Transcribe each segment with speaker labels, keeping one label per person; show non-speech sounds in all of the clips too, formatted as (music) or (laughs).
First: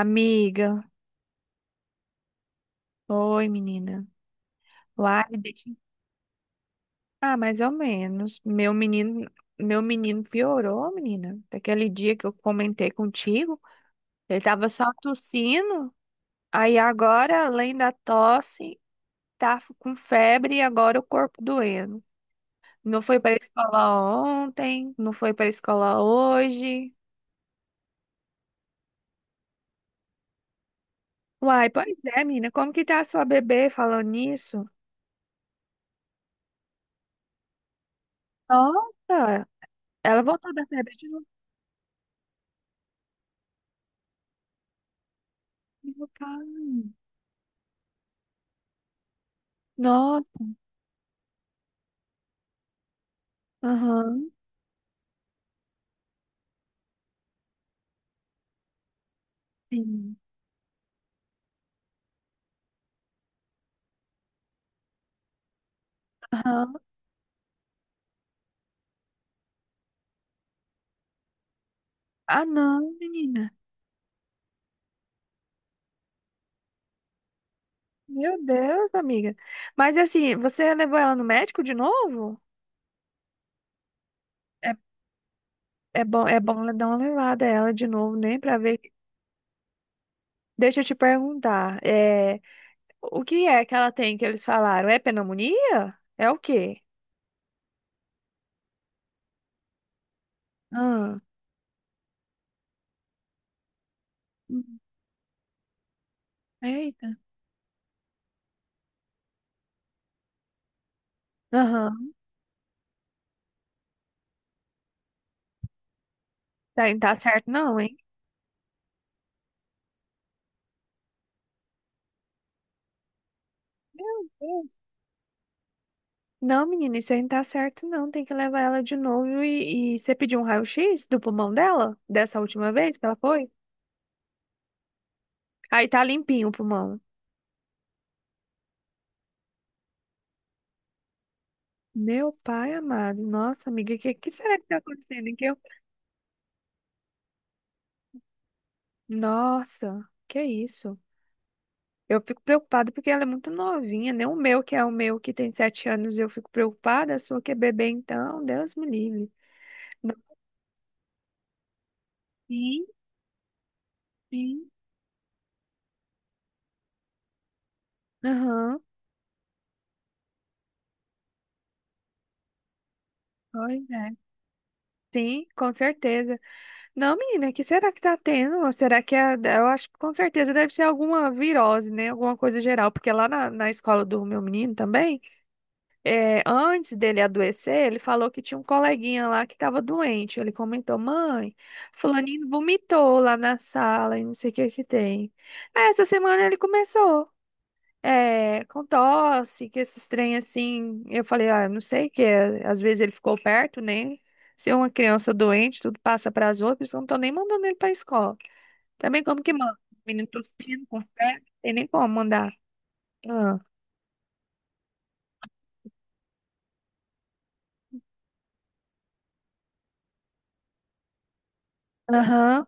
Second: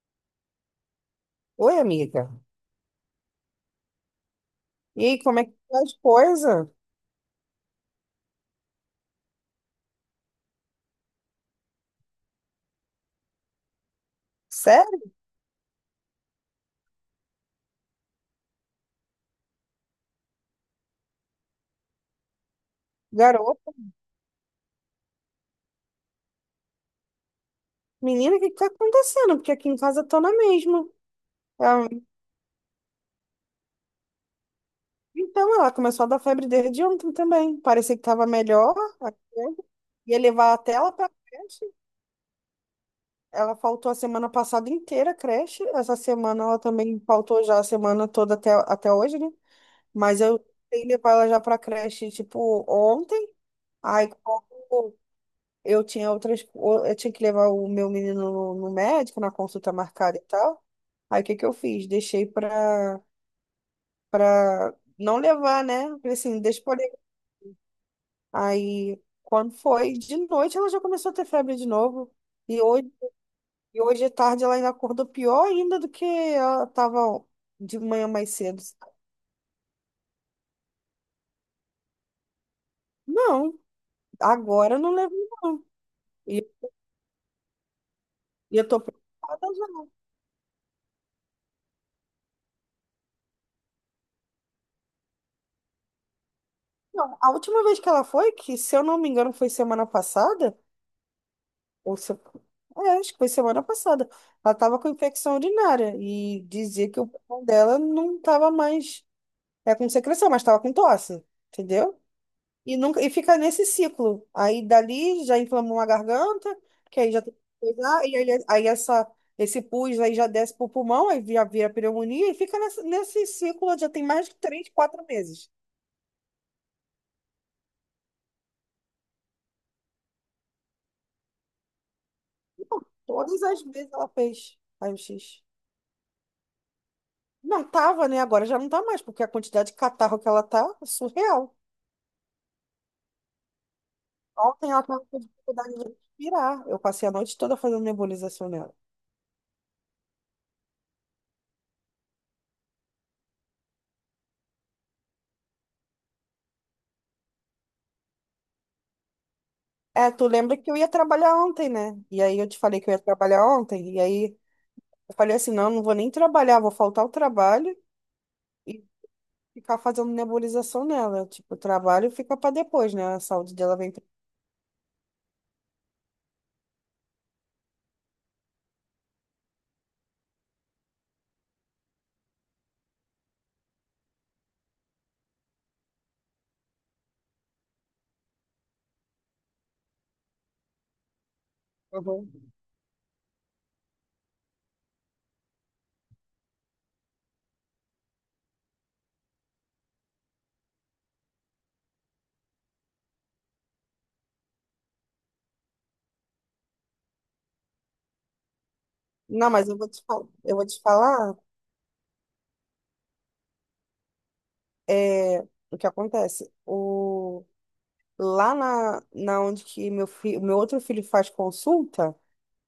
Speaker 1: Amiga,
Speaker 2: Oi, amiga.
Speaker 1: oi menina.
Speaker 2: E aí,
Speaker 1: Uai, me
Speaker 2: como é que
Speaker 1: deixa.
Speaker 2: tá as coisas?
Speaker 1: Ah, mais ou menos. Meu menino piorou, menina. Daquele dia que eu comentei contigo, ele tava só
Speaker 2: Sério?
Speaker 1: tossindo. Aí agora, além da tosse, tá com febre e agora o corpo doendo. Não foi pra
Speaker 2: Garota?
Speaker 1: escola ontem, não foi pra escola hoje.
Speaker 2: Menina, o que que tá acontecendo? Porque aqui em casa tô na mesma.
Speaker 1: Uai,
Speaker 2: Ah,
Speaker 1: pois é, menina. Como que tá a sua bebê falando nisso?
Speaker 2: então, ela começou a dar febre desde ontem também. Parecia que tava melhor. A
Speaker 1: Nossa,
Speaker 2: febre. Ia
Speaker 1: ela voltou
Speaker 2: levar
Speaker 1: da
Speaker 2: até ela
Speaker 1: febre de
Speaker 2: pra
Speaker 1: novo.
Speaker 2: creche. Ela faltou a semana passada inteira a creche. Essa
Speaker 1: Cara.
Speaker 2: semana ela também faltou já a semana toda até hoje, né? Mas eu tentei levar ela já pra creche, tipo, ontem. Aí,
Speaker 1: Aham,
Speaker 2: como eu tinha eu tinha que levar o meu menino no médico, na consulta
Speaker 1: sim.
Speaker 2: marcada e tal. Aí o que que eu fiz? Deixei pra não levar, né? Falei assim, deixa
Speaker 1: Aham.
Speaker 2: por aí. Aí quando foi de noite, ela já começou a ter febre de novo.
Speaker 1: Ah,
Speaker 2: E
Speaker 1: não,
Speaker 2: hoje,
Speaker 1: menina.
Speaker 2: e hoje à tarde ela ainda acordou pior ainda do que ela tava de manhã mais
Speaker 1: Meu
Speaker 2: cedo.
Speaker 1: Deus, amiga. Mas assim, você levou ela no médico de novo?
Speaker 2: Não, agora
Speaker 1: É,
Speaker 2: eu não levo, não.
Speaker 1: é
Speaker 2: E,
Speaker 1: bom dar uma levada a ela de novo, né?
Speaker 2: e
Speaker 1: Pra
Speaker 2: eu
Speaker 1: ver.
Speaker 2: tô preocupada já.
Speaker 1: Deixa eu te perguntar. É, o que é que ela tem que eles falaram? É pneumonia? É o quê?
Speaker 2: Não, a última vez que ela foi, que se eu não me engano foi semana passada,
Speaker 1: Ah.
Speaker 2: Ou se- é, acho que foi semana passada. Ela estava
Speaker 1: Hum.
Speaker 2: com infecção urinária e dizia que o
Speaker 1: Eita.
Speaker 2: pulmão dela não estava mais. É com secreção, mas estava com tosse, entendeu?
Speaker 1: Aham.
Speaker 2: E, nunca, e fica nesse ciclo. Aí dali já inflamou uma garganta,
Speaker 1: Tá, não
Speaker 2: que aí
Speaker 1: tá
Speaker 2: já tem que
Speaker 1: certo não, hein?
Speaker 2: cuidar, e aí, esse pus aí já desce pro pulmão, aí vira pneumonia e fica nesse ciclo já tem mais
Speaker 1: Meu
Speaker 2: de três,
Speaker 1: Deus.
Speaker 2: quatro meses.
Speaker 1: Não, menina, isso aí não tá certo não. Tem que levar ela de novo e você pediu um raio-x do pulmão dela? Dessa última vez que ela
Speaker 2: Todas
Speaker 1: foi?
Speaker 2: as vezes ela fez raio-x.
Speaker 1: Aí tá limpinho o pulmão.
Speaker 2: Não tava, né? Agora já não tá mais, porque a quantidade de catarro que ela tá é surreal.
Speaker 1: Meu pai amado. Nossa, amiga, o que será que
Speaker 2: Ontem
Speaker 1: tá
Speaker 2: ela estava com
Speaker 1: acontecendo?
Speaker 2: dificuldade de respirar. Eu passei a noite toda fazendo nebulização nela.
Speaker 1: Nossa, que isso? Eu fico preocupada porque ela é muito novinha, nem o meu, que é o meu que tem 7 anos, eu fico preocupada. A sua que é bebê, então, Deus me livre.
Speaker 2: É,
Speaker 1: Não.
Speaker 2: tu lembra que eu ia trabalhar ontem, né? E aí eu te falei
Speaker 1: Sim,
Speaker 2: que eu ia trabalhar ontem. E aí
Speaker 1: sim.
Speaker 2: eu falei assim, não, não vou nem trabalhar, vou faltar o trabalho
Speaker 1: Aham.
Speaker 2: e ficar fazendo nebulização nela. Tipo, o trabalho fica para depois, né? A saúde dela
Speaker 1: Pois
Speaker 2: vem.
Speaker 1: é. Sim, com certeza. Não, menina, que será que tá tendo? Ou será que é, eu acho que com certeza deve ser alguma virose, né? Alguma coisa geral, porque lá na escola do meu menino também. É, antes dele adoecer, ele falou que tinha um coleguinha lá que estava doente. Ele comentou, mãe, fulaninho vomitou lá na sala e não sei o que que tem. Essa semana ele começou, é, com tosse, que esses trem assim. Eu falei, ah, eu não sei o que é. Às vezes ele ficou perto, né? Se é uma criança doente, tudo passa para as outras, eu não tô nem mandando ele para escola. Também como
Speaker 2: Não,
Speaker 1: que
Speaker 2: mas eu
Speaker 1: manda?
Speaker 2: vou te falar,
Speaker 1: Menino
Speaker 2: eu vou te
Speaker 1: tossindo, com
Speaker 2: falar
Speaker 1: febre, não tem nem como mandar. Ah.
Speaker 2: é, o que acontece. Lá na onde que meu outro filho faz consulta.
Speaker 1: Aham,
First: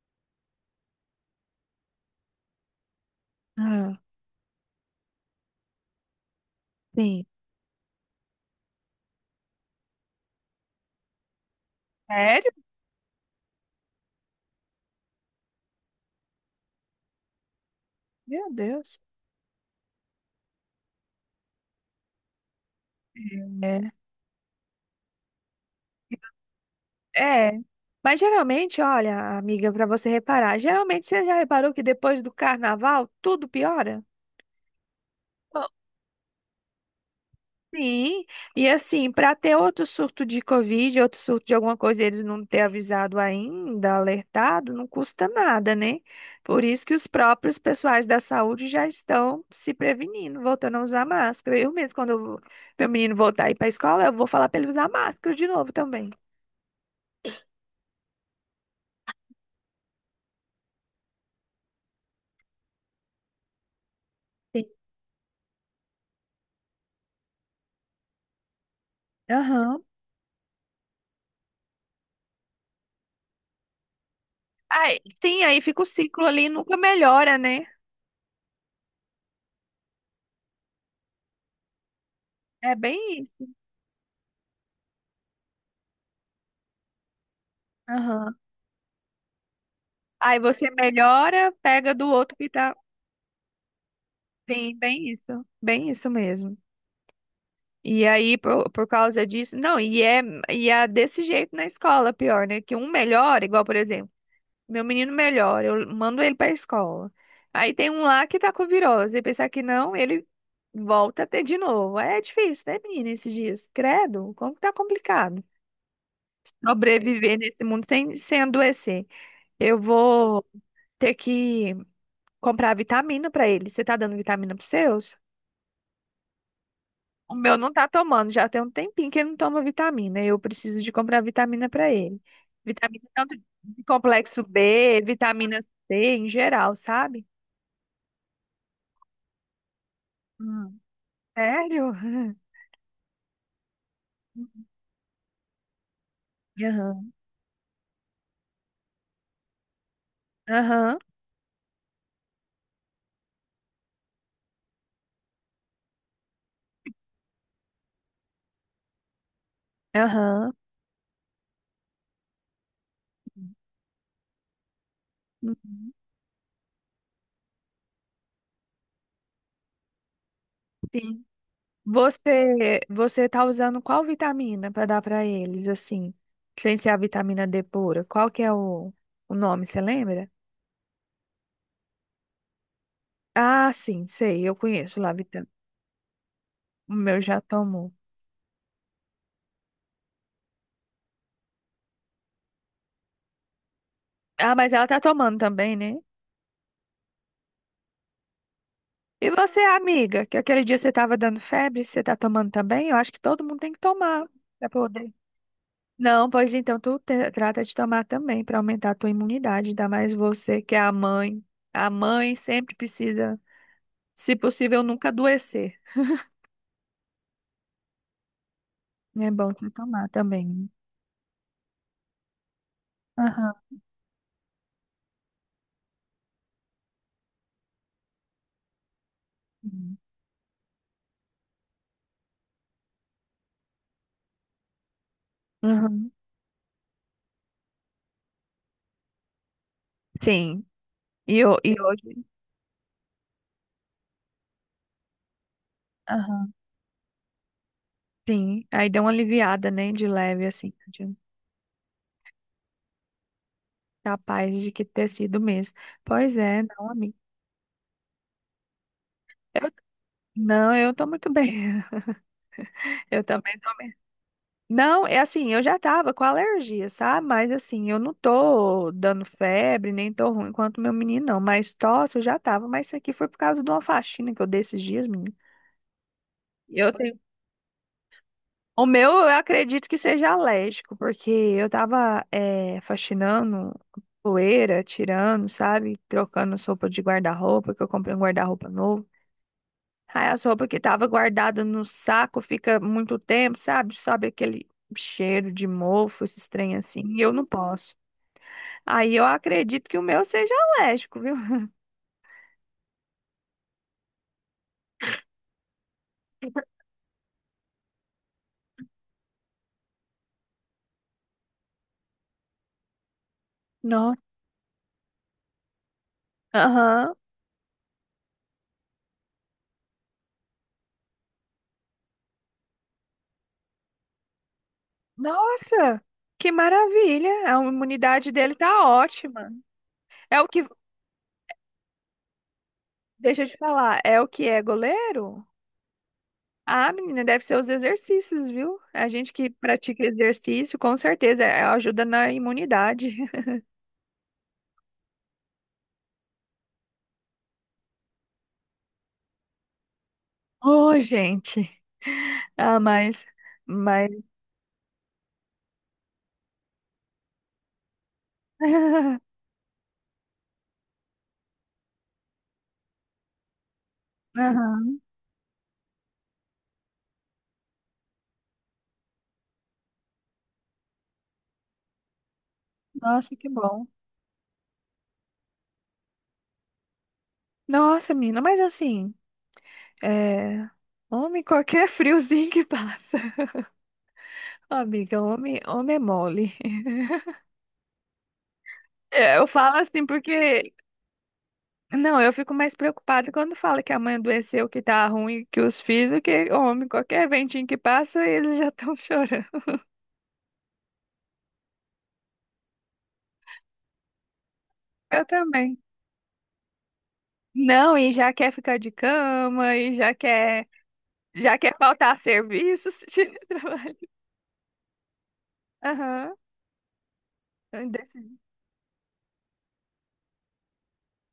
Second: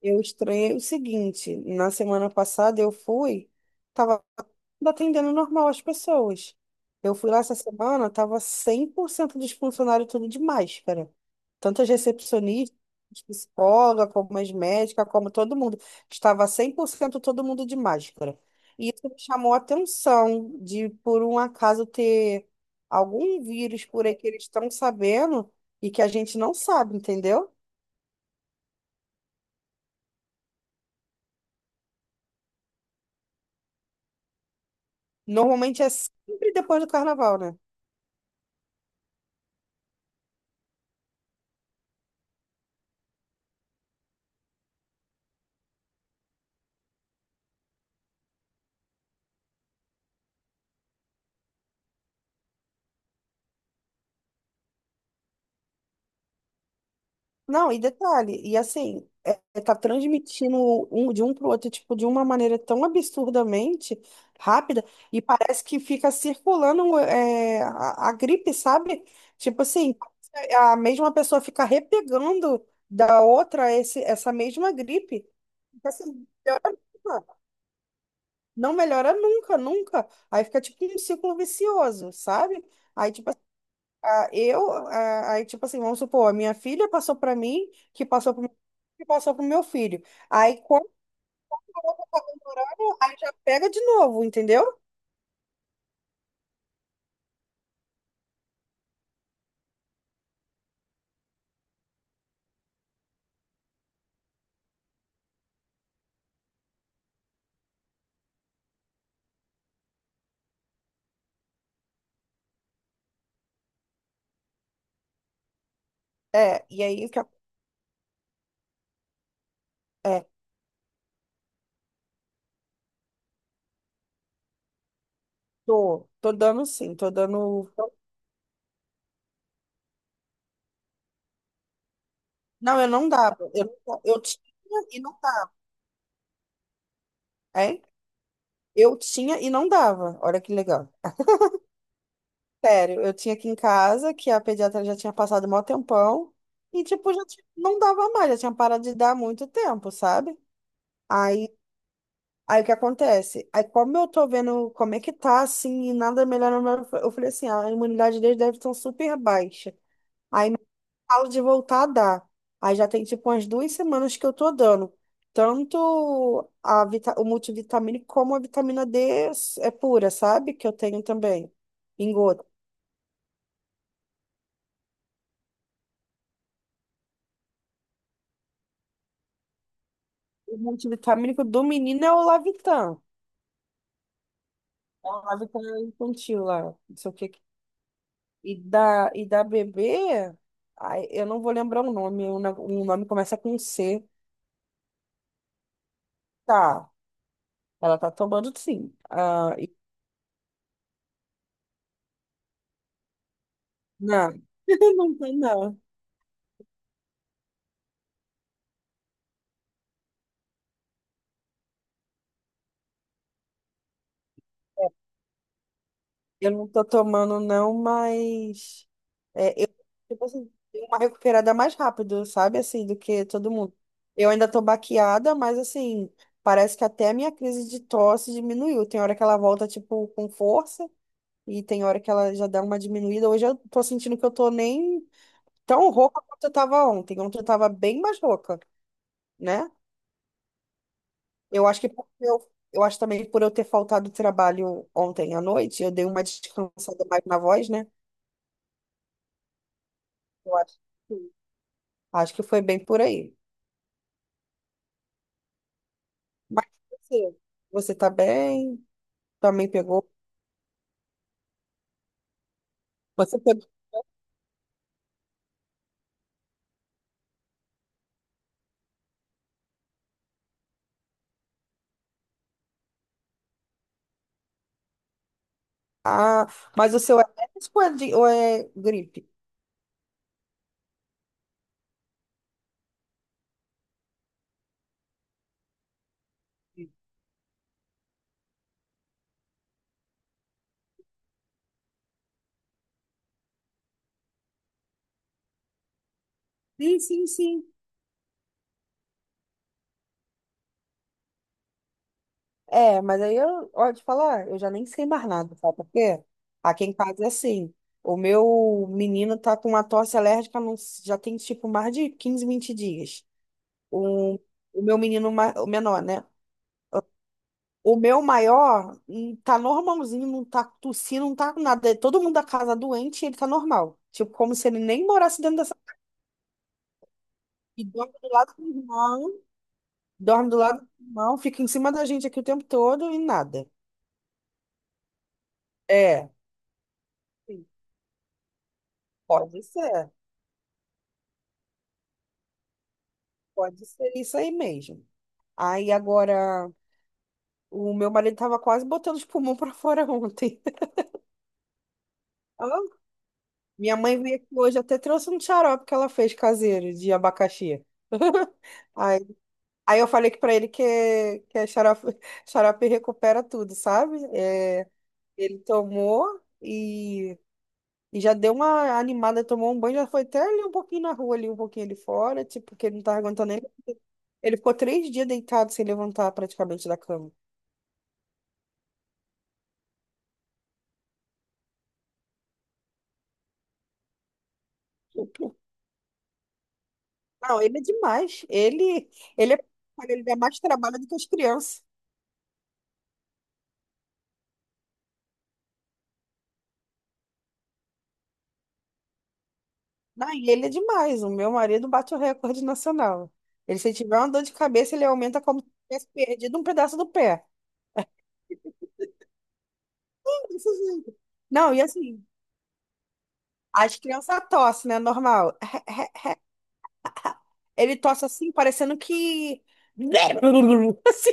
Speaker 2: Eu estranhei o seguinte, na semana passada eu fui,
Speaker 1: ah,
Speaker 2: tava atendendo normal as pessoas. Eu
Speaker 1: sim.
Speaker 2: fui lá essa semana, tava 100% dos funcionários tudo de máscara. Tanto as
Speaker 1: Sério?
Speaker 2: recepcionistas, psicóloga, como as médicas, como todo mundo. Estava 100% todo mundo de máscara.
Speaker 1: Meu
Speaker 2: E
Speaker 1: Deus.
Speaker 2: isso me chamou a atenção de, por um acaso, ter algum vírus
Speaker 1: É,
Speaker 2: por aí que eles estão sabendo e que a gente não sabe,
Speaker 1: é.
Speaker 2: entendeu?
Speaker 1: Mas geralmente, olha, amiga, para você reparar, geralmente você já reparou que depois do carnaval tudo piora? Ó.
Speaker 2: Normalmente é sempre depois do carnaval, né?
Speaker 1: Sim, e assim, para ter outro surto de Covid, outro surto de alguma coisa, eles não ter avisado ainda, alertado, não custa nada, né? Por isso que os próprios pessoais da saúde já estão se prevenindo, voltando a usar máscara. Eu mesmo, quando eu, meu menino voltar a ir para a escola, eu vou falar para ele usar máscara de novo também.
Speaker 2: Não, e detalhe, e assim, é, é tá transmitindo um, de um pro outro, tipo, de uma maneira tão absurdamente
Speaker 1: tem-
Speaker 2: rápida, e parece que fica circulando é, a gripe, sabe? Tipo
Speaker 1: Aham.
Speaker 2: assim, a mesma pessoa fica repegando da outra essa mesma
Speaker 1: Aí,
Speaker 2: gripe.
Speaker 1: sim, aí fica o
Speaker 2: Fica
Speaker 1: ciclo
Speaker 2: assim,
Speaker 1: ali e
Speaker 2: piora
Speaker 1: nunca melhora,
Speaker 2: nunca.
Speaker 1: né?
Speaker 2: Não melhora nunca, nunca. Aí fica tipo um ciclo vicioso, sabe?
Speaker 1: É
Speaker 2: Aí,
Speaker 1: bem
Speaker 2: tipo
Speaker 1: isso.
Speaker 2: ah, eu, ah, aí, tipo assim, vamos supor, a minha filha passou para mim,
Speaker 1: Aham.
Speaker 2: que passou pro meu filho.
Speaker 1: Aí
Speaker 2: Aí,
Speaker 1: você
Speaker 2: quando
Speaker 1: melhora, pega do outro que tá.
Speaker 2: aí já pega de novo,
Speaker 1: Sim,
Speaker 2: entendeu?
Speaker 1: bem isso. Bem isso mesmo. E aí, por causa disso. Não, e é desse jeito na escola, pior, né? Que um melhora, igual, por exemplo, meu menino melhora, eu mando ele pra escola. Aí tem um lá que tá com virose. E pensar que não, ele volta a ter de novo. É difícil, né, menina, esses dias? Credo, como que tá complicado.
Speaker 2: É, e aí,
Speaker 1: Sobreviver nesse mundo sem, sem adoecer. Eu
Speaker 2: é,
Speaker 1: vou ter que comprar vitamina pra ele. Você tá dando vitamina pros seus?
Speaker 2: tô dando sim, tô
Speaker 1: O meu
Speaker 2: dando.
Speaker 1: não tá tomando, já tem um tempinho que ele não toma vitamina. Eu preciso de comprar vitamina pra ele.
Speaker 2: Não, eu
Speaker 1: Vitamina
Speaker 2: não
Speaker 1: tanto
Speaker 2: dava.
Speaker 1: de
Speaker 2: Eu
Speaker 1: complexo
Speaker 2: tinha e
Speaker 1: B,
Speaker 2: não dava,
Speaker 1: vitamina C em geral, sabe?
Speaker 2: hein? Eu tinha e não dava. Olha que
Speaker 1: Hum.
Speaker 2: legal.
Speaker 1: Sério?
Speaker 2: Sério, eu tinha aqui em casa, que a
Speaker 1: (laughs)
Speaker 2: pediatra já tinha passado mó tempão, e,
Speaker 1: Aham,
Speaker 2: tipo, não dava mais, já tinha parado de dar há muito tempo, sabe?
Speaker 1: aham,
Speaker 2: Aí o que acontece? Aí como eu tô vendo como é que tá, assim, e nada melhora, eu falei assim, "Ah, a imunidade deles deve estar super baixa."
Speaker 1: aham.
Speaker 2: Falo de voltar a dar. Aí já tem tipo umas 2 semanas que eu tô dando.
Speaker 1: Uhum.
Speaker 2: Tanto a o multivitamínico como a vitamina D é pura, sabe? Que eu tenho
Speaker 1: Sim.
Speaker 2: também, em gota.
Speaker 1: Você tá usando qual vitamina para dar para eles, assim, sem ser a vitamina D pura? Qual que é o nome, você lembra?
Speaker 2: O multivitamínico do menino é o Lavitan.
Speaker 1: Ah, sim, sei, eu conheço
Speaker 2: É
Speaker 1: lá, a
Speaker 2: o
Speaker 1: vitamina.
Speaker 2: Lavitan infantil lá,
Speaker 1: O
Speaker 2: não sei o
Speaker 1: meu
Speaker 2: que.
Speaker 1: já tomou.
Speaker 2: E da bebê, ai, eu não vou lembrar o nome, o nome começa com C.
Speaker 1: Ah, mas ela tá tomando também, né?
Speaker 2: Tá, ela tá tomando sim.
Speaker 1: E
Speaker 2: Ah,
Speaker 1: você, amiga, que aquele dia você tava dando febre, você tá tomando também? Eu acho que todo mundo tem que tomar
Speaker 2: não,
Speaker 1: para
Speaker 2: (laughs)
Speaker 1: poder.
Speaker 2: não tá não.
Speaker 1: Não, pois então tu trata de tomar também para aumentar a tua imunidade, ainda mais você que é a mãe. A mãe sempre precisa, se possível, nunca adoecer.
Speaker 2: Eu não tô tomando não, mas
Speaker 1: É bom
Speaker 2: é, eu,
Speaker 1: você tomar
Speaker 2: tipo assim,
Speaker 1: também.
Speaker 2: dei uma recuperada mais rápido, sabe? Assim, do que todo
Speaker 1: Aham.
Speaker 2: mundo. Eu ainda tô baqueada, mas assim, parece que até a minha crise de tosse diminuiu. Tem hora que ela volta,
Speaker 1: Uhum.
Speaker 2: tipo, com força. E tem hora que ela já dá uma diminuída. Hoje eu tô sentindo que eu tô nem tão
Speaker 1: Uhum.
Speaker 2: rouca quanto eu tava ontem. Ontem eu tava bem mais rouca, né?
Speaker 1: Sim. E,
Speaker 2: Eu
Speaker 1: e
Speaker 2: acho que porque
Speaker 1: hoje,
Speaker 2: eu acho também que por eu ter faltado trabalho ontem à noite, eu dei uma
Speaker 1: aham,
Speaker 2: descansada mais na voz, né?
Speaker 1: sim. Aí deu uma aliviada, né? De leve,
Speaker 2: Eu
Speaker 1: assim.
Speaker 2: acho que sim. Acho que foi bem por aí.
Speaker 1: Capaz de que ter sido mesmo. Pois é,
Speaker 2: Mas
Speaker 1: não, amiga.
Speaker 2: você tá bem? Também pegou?
Speaker 1: Não, eu tô muito bem. (laughs) Eu
Speaker 2: Você
Speaker 1: também
Speaker 2: pegou?
Speaker 1: tô. Não, é assim, eu já tava com alergia, sabe? Mas assim, eu não tô dando febre, nem tô ruim quanto meu menino, não. Mas tosse eu já tava. Mas isso aqui foi por causa de uma faxina que eu dei esses dias, menino.
Speaker 2: Ah,
Speaker 1: Eu
Speaker 2: mas o seu é médico ou ou é
Speaker 1: O meu, eu
Speaker 2: gripe?
Speaker 1: acredito que seja alérgico, porque eu tava faxinando poeira, tirando, sabe? Trocando as roupas de guarda-roupa, que eu comprei um guarda-roupa novo. Aí as roupas que tava guardada no saco fica muito tempo, sabe? Sobe aquele cheiro de mofo, esses trem
Speaker 2: Sim,
Speaker 1: assim, e
Speaker 2: sim,
Speaker 1: eu não
Speaker 2: sim.
Speaker 1: posso. Aí eu acredito que o meu seja alérgico, viu? (laughs)
Speaker 2: É, mas aí eu, ó, te falar, eu já nem sei mais nada, sabe por quê? Aqui em casa é assim, o meu menino tá com uma tosse alérgica não s- já tem tipo mais de 15, 20 dias.
Speaker 1: Nossa.
Speaker 2: O, o meu menino, o menor, né?
Speaker 1: Aham.
Speaker 2: O meu maior tá normalzinho, não tá tossindo, não tá com nada. É todo mundo da casa doente e ele tá normal. Tipo, como se ele nem morasse dentro dessa...
Speaker 1: Nossa, que maravilha! A
Speaker 2: E dorme do
Speaker 1: imunidade
Speaker 2: lado
Speaker 1: dele
Speaker 2: do
Speaker 1: tá
Speaker 2: irmão,
Speaker 1: ótima. É o
Speaker 2: dorme do
Speaker 1: que
Speaker 2: lado do irmão, fica em cima da gente aqui o tempo todo e
Speaker 1: Deixa eu te
Speaker 2: nada.
Speaker 1: falar, é o que é goleiro?
Speaker 2: É,
Speaker 1: Ah, menina, deve ser
Speaker 2: sim.
Speaker 1: os exercícios, viu? A gente que
Speaker 2: Pode
Speaker 1: pratica
Speaker 2: ser.
Speaker 1: exercício, com certeza, ajuda na imunidade. (laughs)
Speaker 2: Pode ser isso aí mesmo. Aí agora, o meu marido tava quase botando os pulmões pra fora ontem. (laughs)
Speaker 1: Oh, gente.
Speaker 2: Ó,
Speaker 1: Ah, mas,
Speaker 2: minha
Speaker 1: mas.
Speaker 2: mãe veio aqui hoje, até trouxe um xarope que ela fez caseiro de abacaxi. (laughs) Aí,
Speaker 1: (laughs)
Speaker 2: aí eu falei que pra ele que é xarope, (laughs) xarope recupera tudo, sabe? É,
Speaker 1: Aham.
Speaker 2: ele tomou e, e já deu uma animada, tomou um banho, já foi até ali um pouquinho na rua, ali um pouquinho ali fora, tipo, porque ele não tava
Speaker 1: Nossa, que
Speaker 2: aguentando nem.
Speaker 1: bom.
Speaker 2: Ele ficou 3 dias deitado sem levantar praticamente da cama.
Speaker 1: Nossa, menina, mas assim, é... homem, qualquer (laughs) friozinho que passa. (laughs) Ó, amiga, homem, homem é mole. (laughs)
Speaker 2: Não, ele é demais.
Speaker 1: É, eu
Speaker 2: Ele, é,
Speaker 1: falo assim
Speaker 2: ele dá mais
Speaker 1: porque...
Speaker 2: trabalho do que as crianças.
Speaker 1: Não, eu fico mais preocupada quando fala que a mãe adoeceu, que tá ruim, que os filhos, que homem, qualquer ventinho que passa, eles já estão (laughs) chorando.
Speaker 2: Não, e ele é demais. O meu marido bate o recorde nacional. Ele, se tiver uma dor de cabeça, ele
Speaker 1: Eu
Speaker 2: aumenta como se
Speaker 1: também.
Speaker 2: tivesse perdido um pedaço do pé.
Speaker 1: Não, e já quer ficar de cama, e
Speaker 2: Desse jeito.
Speaker 1: já
Speaker 2: Não,
Speaker 1: quer
Speaker 2: e
Speaker 1: faltar
Speaker 2: assim,
Speaker 1: serviços (laughs) de trabalho.
Speaker 2: as crianças tossem, né? Normal.
Speaker 1: Aham.
Speaker 2: (laughs) Ele tosse
Speaker 1: desse-
Speaker 2: assim, parecendo que. (laughs) Assim,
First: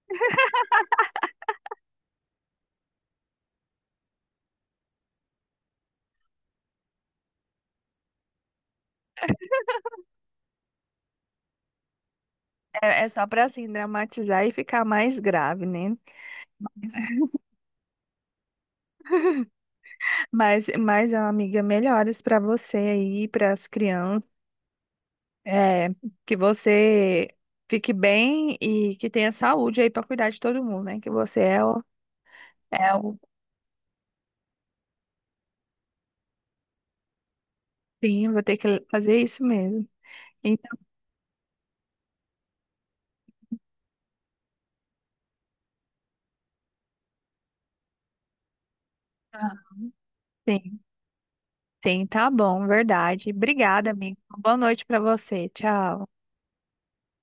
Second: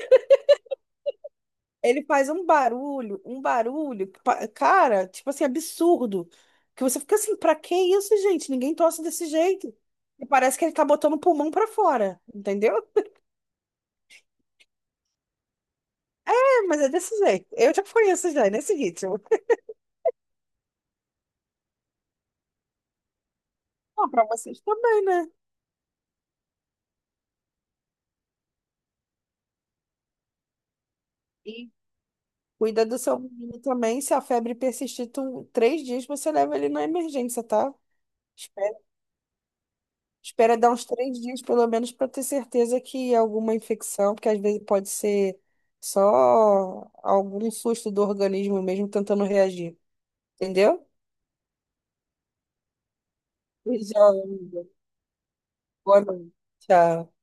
Speaker 2: ele faz um barulho, cara, tipo assim, absurdo. Que você fica assim, pra que isso, gente? Ninguém tosse desse jeito. E parece que ele tá botando o pulmão pra fora, entendeu?
Speaker 1: É, é só pra assim dramatizar e ficar mais grave, né?
Speaker 2: É, mas é desse jeito. Eu já conheço já, é nesse ritmo.
Speaker 1: Mas amiga, melhoras pra você aí, para as
Speaker 2: Bom, pra
Speaker 1: crianças.
Speaker 2: vocês também, né?
Speaker 1: É, que você fique bem e que tenha saúde aí para cuidar de todo mundo, né? Que você é
Speaker 2: E
Speaker 1: o,
Speaker 2: cuida
Speaker 1: é
Speaker 2: do seu
Speaker 1: o...
Speaker 2: menino também. Se a febre persistir 3 dias, você leva ele na emergência, tá?
Speaker 1: Sim, vou ter que fazer isso mesmo.
Speaker 2: Espera dar
Speaker 1: Então,
Speaker 2: uns 3 dias, pelo menos, para ter certeza que alguma infecção, porque às vezes pode ser só algum susto do organismo mesmo tentando
Speaker 1: tá.
Speaker 2: reagir.
Speaker 1: Sim,
Speaker 2: Entendeu?
Speaker 1: sim, tá bom, verdade. Obrigada,
Speaker 2: Beijão,
Speaker 1: amigo. Boa
Speaker 2: amiga.
Speaker 1: noite para você.
Speaker 2: Boa
Speaker 1: Tchau.
Speaker 2: noite. Tchau.